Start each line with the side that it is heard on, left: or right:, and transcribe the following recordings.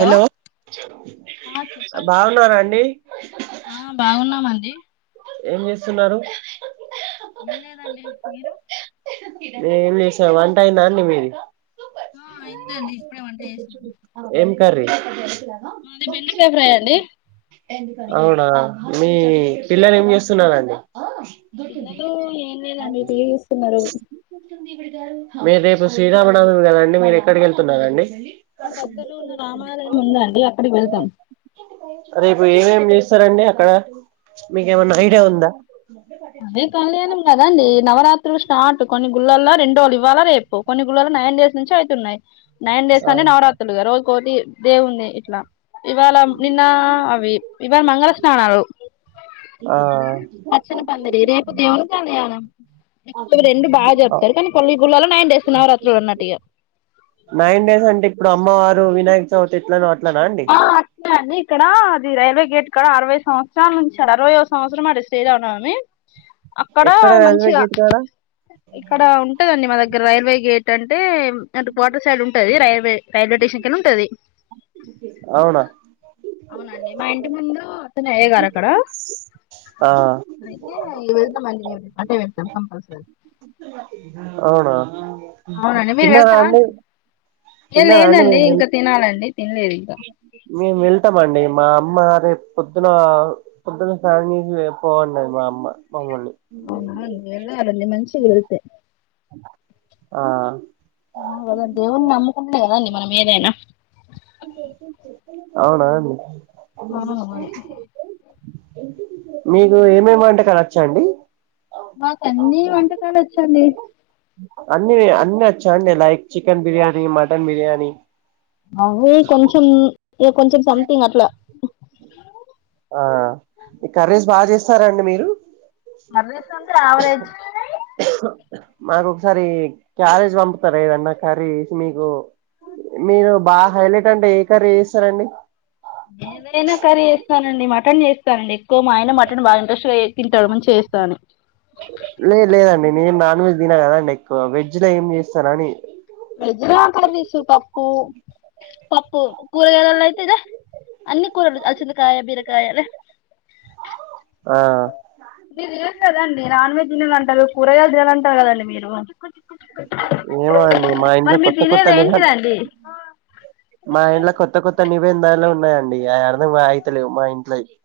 right: Hello
left: ఆ చెప్పండి
right: బాగున్నారాండి
left: డి
right: ఏం చేస్తున్నారూ
left: ఏం లేదండి మీరు
right: మేం ఎంచెస్ వంట అయిందా అండి మీది
left: ఆ అయ్యింది అండి
right: ఏం కర్రి
left: మాది బెండకాయ ఫ్రై అండి
right: అవునా మీ పిల్లలు ఏం చేస్తున్నారండి
left: పిల్లలు ఏం చేయలేదండి టీవీ చుస్తున్నారు
right: మీరు రేపు శ్రీరామనవమి కదండి మీరు ఎక్కడిక వెళ్తున్నారండి
left: మా దగ్గరలో ఉన్న రామాలయం ఉందండి అక్కడికి వెళ్తాం
right: రేపు ఏమేమి చేస్తారండి అక్కడ మీకేమన్నా ఐడియా ఉందా
left: అదే కళ్యాణం కదండి నవరా త్రులు స్టార్ట్ కొన్ని గుళ్ళల్లో రెండోళ్ళు ఇవాళ రేపు కొన్ని గుళ్ళలు నైన్ డేస్ నుంచి అయితున్నాయి నైన్ డేస్
right: ఆ
left: అని నవరాత్రులుగా రోజుకోటి దేవున్ది ఇట్లా ఇవాళ నిన్న అవి ఇవాళ మంగళ స్నానాలు
right: ఆ
left: పచ్చని పందిరి రెండు బాగా చెప్తారు కానీ కొన్నీ గుళ్లలో నైన్ డేస్ నవరాత్రి ఉన్నట్టు ఇగ
right: నైన్ డేస్ అంటే ఇప్పుడు అమ్మవారు వినాయక చవితి ఎట్లనో అట్లనా అండి
left: ఆ అట్లే అండి ఇక్కడ అది రైల్వే గేట్ కాడ అరవై సంవత్సరాల నుంచి అరవై ఓ సంవత్సరం అండి శ్రీ రామనవమి అక్కడ
right: ఎక్కడ రైల్వే
left: మంచిగా
right: గేట్ కాడ
left: ఇక్కడ ఉంటదండి మా దగ్గర రైల్వే గేట్ ట్ అంటే అటు కోటర్ సైడ్ ఉంటది రైల్వే రైల్వే స్టేషన్ కి ఉంటది
right: అవునా
left: అవునండి మా ఇంటి ముందు అతనే అయ్యేగారు అక్కడ
right: ఆ
left: అయితే వెళ్దాంమండి మేము అటే వెళ్తాం కంపల్సరీ
right: అవునా తినరాండి
left: లేద్ లేదండి ఇంకా తినాలండి తినలేదు ఇంకా
right: ఇష్టమండి మా అమ్మ రేపు పొద్దున పొద్దున స్నానం చేసి పో అంది మా అమ్మ మమ్మల్ని
left: అవునా ఎల్లలండి వెళ్తే మంచిది
right: ఆ
left: హా కదా దేవుని నమ్కున్నా కదాండి మన మీరేన
right: అవునా
left: ఆ మరి
right: మీకు ఏమేమి వంటకాలు వచ్చండి
left: మాకు అన్ని వంటకాలు వచ్చండి
right: అన్ని అన్ని వచ్చాండి like chicken biryani mutton biryani
left: అవి కొంచెం కొంచెం సంథింగ్ అట్లా
right: ఆ కర్రీస్ బాగా చేస్తారండి మీరు
left: కర్రీస్ అంటే యావరేజ్
right: మాకు ఒకసారి క్యారేజ్ పంపుతార ఏదన్న కర్రీ మీకు మీరు బాగా హైలైట్ అంటే ఏ కర్రీ చేస్తారండి
left: ఏవైన కర్రీ [unintelligible] మటన్ చేస్తానండి ఎక్కువ మా ఆయన మటన్ బాగా ఇంట్రెస్ట్ మంచిగా తింటాడు అని చేస్తాను
right: లేదు లేదండి నేను నాన్ వెజ్ తిన కదండి ఎక్కువ వెజ్ లో ఏం చేస్తా అని
left: వెజ్ లో కర్రీస్ పప్పు పప్పు కూరగాయల అయితే ఇద అన్ని కూరలు అలసంధకాయ్ బీరకాయ్ అలా
right: ఆ
left: [unintelligible] నాన్ వెజ్ కూరగాయలు తినారన్టారు కదండి మీరు
right: [unintelligible]
left: మరి మీరు తినేది ఏంటిదండి
right: దాలో ఉన్నాయండి ఆ అర్థం మా అయితేలేవు మా ఇంట్లో అ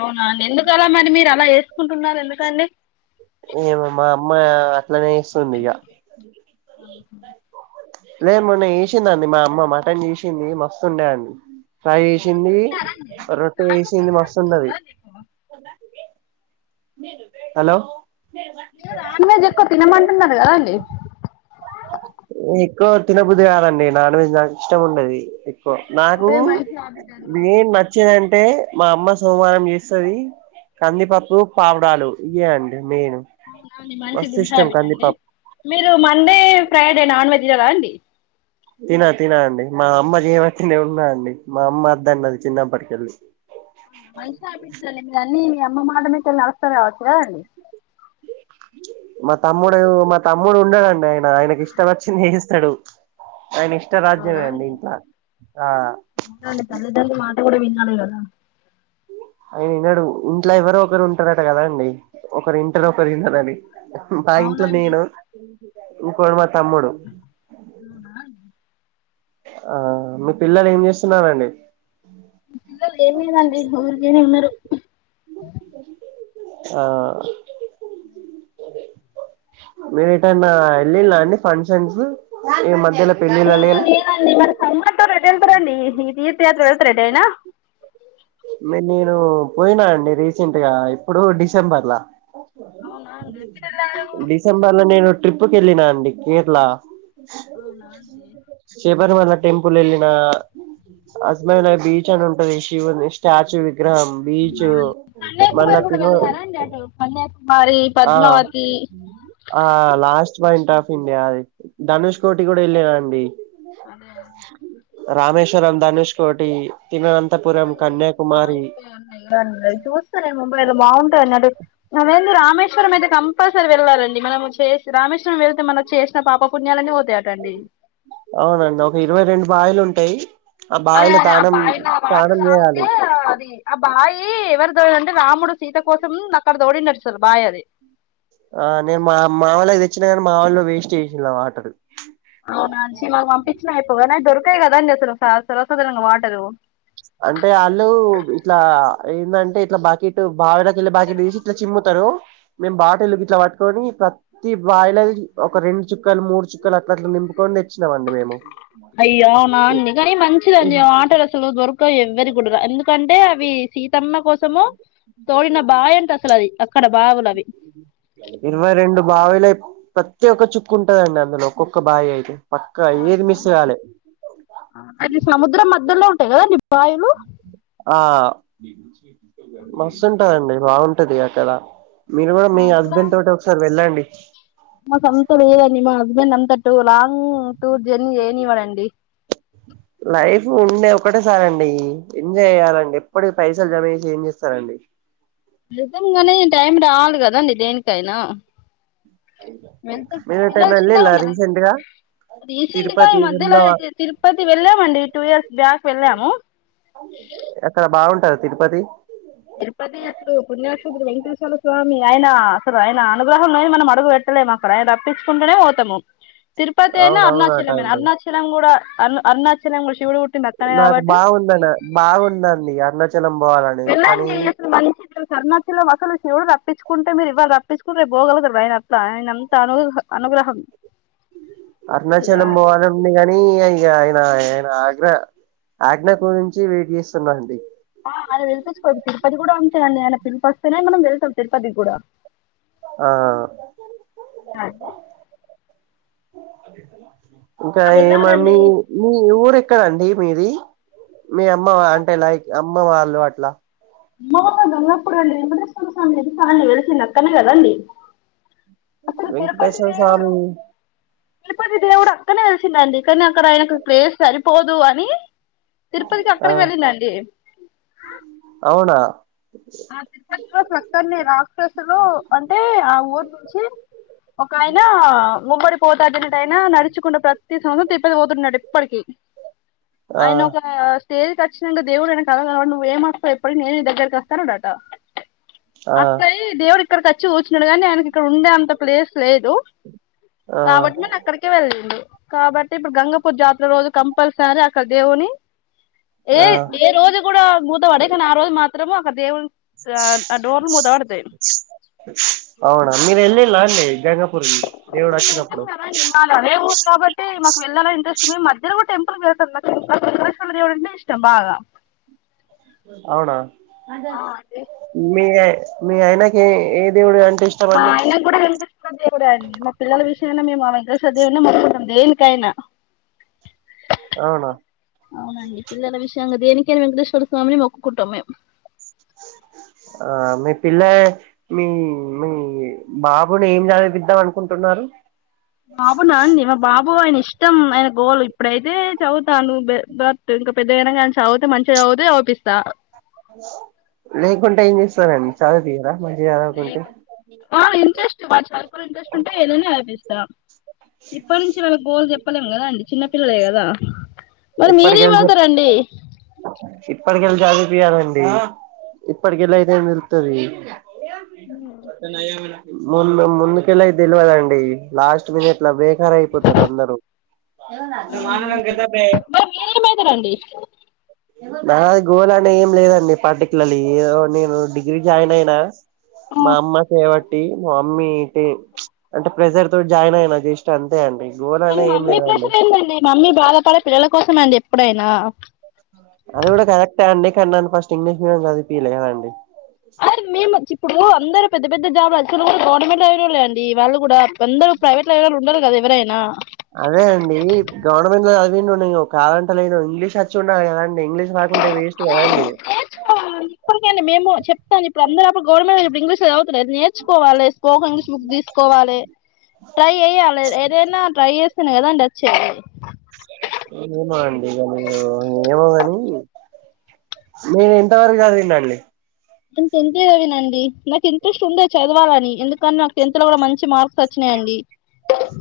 left: అవునండి ఎందుక అలా మరి మీరు అలా వేసుకుంటున్నారు ఎందుకండి
right: ఏమో మా అమ్మ అట్లనే ఇస్తుంది ఇగ
left: ఆ
right: లే మొన్న చేసింది అండి మా అమ్మ మటన్ చేసింది మస్తుండేయండి చేసింది మస్తున్నది
left: [inaudible]
right: హలో
left: మీ నాన్ వెజ్ ఎక్కువ తినమంటున్నారు కదా అండి
right: ఎక్కువ తినబుద్ధి కాదండి నాన్ వెజ్ నాకు ఇష్టం ఉండది నాకు
left: అదే మంచి హ్యాబిట్ అండి
right: మెయిన్ నచ్ అంటే మా అమ్మ సోమవారం చేస్తది కందిపప్పు పావుడాలు ఇవే అండి మెయిన్
left: అవునవును మంచి
right: మస్తు
left: దని
right: ఇష్టం
left: హాబిట్ అండి
right: కందిపప్పు
left: మీరు మండే ఫ్రైడ్ నాన్ వెజ్ కదా అండి
right: తిన తిన అండి మా అమ్మ జమ తనే ఉన్నా అండి మా అమ్మ అద్ద అన్నది చిన్నప్పటికెళ్ళి
left: మంచి హ్యాబిట్స్ అండి మీరు అన్ని మీ అమ్మ మాట మీకి వెళి నడుస్తారు కావచ్చు కద అండి
right: మా తమ్ముడు మా తమ్ముడు ఉన్నాడంండి ఆయన ఆయనకి ఇష్టపచ్చింది ఏస్తాడు ఆయన ఇష్ట రాజ్యమే అండి ఇంట్ల ఆ
left: [unintelligible] మాట కూడ వినాలికద
right: ఆయన వినడు ఇంట్లో ఎవరో ఒకరు ఉంటారట కదా అండి ఒకరు ఇంటరు ఒకరు వినరని మా ఇంట్లో నేను ఇకోడు మా తమ్ముడు ఆ మీ పిల్లలు ఏం చేస్తున్నారండి
left: మా పిల్లోలు ఏంచేయలే అండి ఊరిగేన్ ఉన్నారు
right: ఆ మీరు రెటైన వెళ్ళిళ్ళ అండి ఫంక్షన్స్ ఈ [unintelligible]
left: అ అట్ట వెతారండి ఈ తీర్థయాత్ర వెళ్తారా ఎటు అయిన
right: నేను పోయినా అండి రీసెంట్ గా ఇప్పుడు డిసెంబర్లా
left: అవునా [unintelligible]
right: ట్రిప్కి వెళ్ళినా అండి కేరళ
left: అవున అండి
right: చిబరిమళ్ళ టెంపుల్ వెళ్ళిన అజమయి బీచ్ అని ఉంటది శివ స్టాచ్యూ గ్గరా బీచ్ మల్ల తిను
left: మరి
right: ఆ
left: పద్మావతి
right: ఆ లాస్ట్ పాయింట్ ఆఫ్ ఇండియా అది ధనుష్ కోటి గూడ ఏళ్లిన అండి
left: అదే అదే
right: రామేశ్వరం, ధనుష్కోటి, తిర్నంతపురం కన్య
left: బావుంటయిన్నయిన్నది చూస్త గద ముంబై లో బావుంటయి అన్నట్ డి మేమేంది రామేశ్వరం అయితే కంపల్సరీ వెళ్ళాలండి మనము చేసి రామేశ్వరం వేళ్తే మన చేసిన పాప ప పుణ్యాలన్నీ పోతయట అండి
right: అవునండి ఒక ఇరవై రెండు బాయిలుంటయ్
left: అదే అదే ఆ బాయిల వాటర్ తాగుతే
right: చేయాలి
left: అది ఆ బాయీ ఎవరు దోడిల్లంటే రాముడు సీత కోసం అక్కడ దోదిండటసలు బాయి అది
right: ఆ నేను మా మా వోళ్ళకు తెచ్చినా గనీ మా వోళ్ళు వేస్ట్ చేసిళ్ళు ఆ వాటర్
left: అవునా చ్చి మాకు పంపించిన అయిపోవు, కని అవి దొరకయి గదా అండి అసలు స సర్వసధరణంగా వాటరు
right: అంటే ఆల్లూ ఇట్లా ఎందంటే ఇట్ల బాకీటు బావులకెళ్ళి బాకీట్ దీసి ఇట్ల చిమ్ముతరు. రూ మేము బాటళ్ళు గిట్ల పట్టుకొని ప్రతీ బాయిలయ్ ఒక రెండు చుక్కలు మూడు చుక్కలట్ల అట్ల నింపుకోని దెచ్చినమండి మేము.
left: అయ్యో అవునా అండి కనీ
right: ఇ
left: మంచిదండి ఆ వాటరసలు దొరక్ క ఎవ్వరీ గుండుగ, ఎందుకంటే అవి సీతమ్మ కోసము తోడిన బాయ్ అంటసలు అది అక్కడ బావులు అవి
right: ఇరువై రెండు బావులయ్ ప్రత్తి ఒక్క చుక్కు ఉంటదండి అందులో ఒక్కొక్క బాయియయితే
left: అవునా అండి అది సముద్రం మధ్యలో ఉంటయి గదండి బాయిలు?
right: ఆ, మస్తుంటదండి బాగుంటది అక్కడ. మీరు గూడా మీ హస్బెండ్ తోటి ఒకసారి వెళ్ళండి
left: మాకంత లేదండి మా హస్బెండ్ అంత టూ లాంగ్ టూర్ జర్నీ జేయనివ్వడండి.
right: లైఫ్ ఉండేద్ ఒక్కటే సారండి, ఎంజాయ్ జేయ్యాలండి ఎప్పటికి పైసలు జమ చేసి ఏం జేస్తరండి?
left: చేద్దం గనీ టైం రావాలి గదండి దేనికైనా వెళ్తమ్
right: మీరు
left: పిల్లలు
right: ఎటైనా
left: చిన్నగ
right: వెళ్ళిలా
left: ఉన్నర్ గదన్
right: రీసెంట్ గా
left: రీసెంట్ గా ఈ
right: తిరుపతి
left: మధ్యలో
right: వేములవా
left: ఐతే తిరుపతి వెళ్ళామండి టూ ఇయర్స్ బ్యాక్ వెళ్ళాము.
right: ఆక్కడ బాగుంటద తిరుపతి?
left: తిరుపతి ఎప్పుడు పుణ్యక్షేత్రం వెంకటేశ్వర స్వామి, ఆయన అసలు ఆయన అనుగ్రహంలేనిది మనం అడుగు బెట్ ట్ట లేమక్కడ ఆయన రప్పించుకుంటనే పోతము. తిరుపతి అయినా,
right: అవునవునట
left: అరుణాచలమయినా.
right: అండి
left: అరుణాచలం గూడా అర్న్ అరుణాచలం విష్
right: నాకు బాగుందన బాగుందండి అర్నాచల్
left: వెళ్ళండి అసలు మనిషి [unintelligible] అరుణాచలం అసలు శివుడు రప్పించుక్ కుంటే మీరు ఇవాళ రప్పించుకుంటే రెప్పో గలుగుతరు ఆయన అట్ల, ఆయన అంత అనుహ అనుగ్రహం
right: అరుణాచలం బోవాలనుంది గనీ ఇగ ఎ న ఆయన ఆగ్రా ఆజ్ఞ గురించి వెయిట్ జేస్తున్న అండి.
left: ఆ ఆయన పిల్పిచుకోడు తిరుపతి గూడా అంతే అండి ఆయన పిలుపస్తేనే మనం వెళ్తాం తిరుపతిగ్గుడా.
right: ఆ ఇంకా ఏ మ మీ,
left: వెళ్ళాలండి
right: మీ ఊరెక్ ఎక్కడండి మీది, మీ అమ్మ వా అంటే లైక్ అమ్మ వాళ్ళు అట్లా
left: అమ్మో [unintelligible] గప్పుడు వేంకటేశ్వర స్వామి తెలుసా అండి వెలసిందక్కడ్నే గదండి అక్కడు తిరుపతి
right: వెంకటేశ్వర
left: దేవుడు
right: స్వామి
left: తిరుపతి దేవుడు అక్కన్నే వెలసిన్ చిండండి కనక్కడ ఆయనకు ప్లేస్ సరిపోదు అని తిరుపతికి
right: ఆ
left: అక్కడికి వెళ్ళిండండి.
right: అవునా
left: ఆ తిరుపతిలో ప్రక్కనే రాక్షసులూ అంటే ఆ ఊరు నుంచి ఒకయినా ముమ్మడి పోత్రాజనేటాయనా నడుచుకుంట ప్ర తి సంవత్సరం తిర్పతి పోతుండట ఎప్పటికీ
right: ఆ
left: ఆయన ఒకా స్టేజ్ చ్చినంక దేవుడు ఆనెకు కలలోగనపడి నువ్వు ఏమస్తవు ఎప్పడకి నేనే దగ్గరకి అస్త అన్నడట.
right: ఆ
left: అత్తయి దేవుడు ఇక్కడకిచ్చి కూర్చున్నడు గాని, నేను ఆయనకి ఇక్కడ ఉండే అంత ప్లేస్ లేదు
right: ఆ
left: కాబట్టి నేను అక్కడికే వెళ్ళిండు. కాబట్టి ఇప్పుడు గంగపూర్ జాతర రోజు కంపల్సరరీ అక్కడ దేవుని ఏ
right: ఆ
left: ఏ రోజు కూడా మూత వడై కానీ ఆ రోజు మాత్రము అక్కడ దేవుని ఆ డోర్లు మూత పడతాయి
right: అవునా మీరు వెళ్ళిలా అండి. గంగాపూర్కి దేవుడు
left: మేము వెళ్తాం
right: వచ్చినప్పుడు
left: కదండి, మాదదే ఊర్ కాబట్టి మాకు వెళ్ళాలని ఇంట్రెస్ట్ మేము మధ్యలో కూడా టెం మాకు వెంకటేశ్వర దేవుడు అంటేనే ఇష్టం బాగా
right: అవునా మీ ఆ మీ ఆయనకి ఏ దేవుడు అంటే ఇష్టం
left: మా
right: అండి
left: ఆయన కూడా వెంకటేశ్వర దేవుడే అండి, మా పిల్లల విష చ్చి నన్న మేము ఆ వెంకటేశ్వర దేవున్నే మొక్కుతాం దేనికైనా.
right: అవునా
left: అవునండి పిల్లల విషయంగ దేనికైనా వెంకటేశ్వర స్వామిని మొక్కుకుంటాం మేం
right: ఆ మీ పిల్ల మీ మీ బాబుని ఏం చదిపిద్దాం అనుకుంటున్నారు
left: బాబు నా అండి, మా బాబు అయిన ఇష్ ఇష్టం అయిన గోల్, ఇప్పుడైతే చదువుతాను బే బర్త్ ఇంకా పెద్దైనా కానీ చదువుతే మంచిగా చదువుతే చదువుపి స్తా
right: లేకుంటే ఏం చేస్తారండి చదువు తీయరా మంచి చేదవకుంటే
left: చా ఇంట్రెస్ట్ ఉంటే ఏదైనా ఆపిస్తాం, ఇప్పటి నుంచి వాళ్ళకి గోల్ చెప్పలేం కదా అండి చిన్ పిల్లలే కదా, మరి
right: ఇప్పటికెళ్ళి చెప్
left: మీరేమవుతారండి?
right: ఇప్పటికెళ్ళి చదువుపీయలండి ఇప్పటికెళ్ళయితే పెరుగుతది. ముందు ముందుకెళ్ళయ్ తెలివదండి లాస్ట్ మినిట్ ఇట్ల బేకరయిపోతారు అందరు.
left: మీరేమయిత రండి?
right: నాది గోల్ అనే ఏం లేదండి పర్టికులర్లీ ఏదో నేను నీ డిగ్రీ జాయిన్ అయినా, మా అమ్మ చేయబట్టి మా మ్మీ తే అంటే ప్చ్ ప్రెజర్ తో జాయిన్ అయిన జస్ అంతే అండి. గోల్ అని ఏం
left: మమ్మీ
right: లేదండి
left: ప్రెషర్ ఏంటిదండి? మమ్మీ బాధపడే పిల్లల కోసమ అండి ఎప్పుడైనా.
right: అది కూడా కరెక్టే అండి, కని నన్ను ఫస్ట్ ఇంగ్లీష్ మీడియం చదిలే కదా అండి.
left: అది మేము ఇప్పుడు అందరు పెద్ద పెద్ద జాబు అచ్చిన కూడా గవర్నమెంట్ లో చదివినోల్లే కదా అండి వాళ్ళు కూడా, అందరూ ప్రైవేట్ ల చదివినోళ్లు ఉండరు కద ఎవరైనా
right: అదే అండి గవర్నమెంట్ లో చదివిండు నేను కాదంట లేను, ఇంగ్లీష్ అచ్చి ఉండాలి కదండి ఇంగ్లీష్ రా
left: నేర్చుకోవాలి ఇప్పటికండి మేము చెప్తాను ఇప్పుడు అందరూ అప్పుడు గవర్నమెంట్ ఇంగ్లీష్ చవుతులేద నేర్చువాలె స్పోకన్ ఇంగ్లీష్ బుక్ తీసుకోవాలె ట్రై ఏయ్యాలె ఏదైనా ట్రై చేస్ చిన కదా అండి అచ్చేది
right: ఏమో అండి మీరు ఏమో గని మీరు ఎంతవరకు చదివింరండి
left: నేను టెన్త్ ఏ చదివిన అండి, నాకు ఇంట్రెస్ట్ ఉండే చదవాలని ఎందుకన్న నాకు టెన్త్ లో కూడా మంచి మార్క్స్ వచ్చినయ్ అండి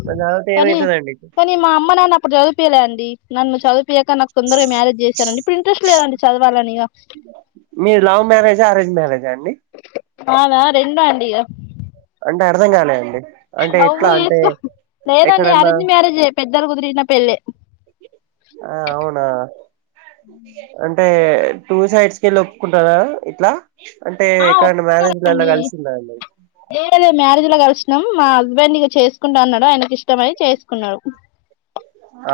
right: మరి తర్వాత
left: కానీ
right: ఏమైతదండి
left: కానీ మా అమ్మ నాన్న ఇప్పుడు చదిపియలే అండి, నన్ను చదువు పియక నాకు తొందరగా మ్యారేజ్ చేశారండి, ఇప్పుడు ఇంట్రెస్ట్ లేదండి చదవాలని ఇగ
right: జండి
left: నాదా రెండు అండి ఇగ
right: అంటే అర్థం కాలే అండి. అంటే ఎట్లా
left: లవ్వు
right: అంటే
left: చేసుకో లేదండి
right: ఎక్కడన్నా
left: అరేంజ్ మ్యారేజే పెద్దలు కుదిరిన పెళ్ళే
right: ఆ అవునా అంటే టూ సైడ్స్ కెళ్ళి ఒప్పుకుంటరా ఇట్లా? అంటే
left: ఆ
right: ఎక్కడన్నా మ్యారేజ్లలా
left: ఒప్పుకున్నరండి,
right: కలిసిందా అండి
left: ఏడ లేదు మ్యారేజ్ లా కలిసినం నం మా హస్బెండ్ ఇగ చేసుకుంటా అన్నడు, ఆయనకి ఇష్టం మయి చేసుకున్నడు.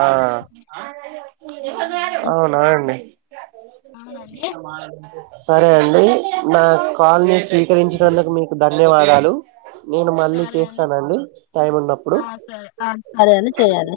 right: ఆ అవునా అండి [inaudible] సరే అండి, నా కాల్ ని, స్వీకరించినందుకు మీకు ధన్యవాదాలు. నేను మళ్ళీ చేస్తానండి, టైం ఉన్నప్పుడు.
left: సరే అని చేయాలి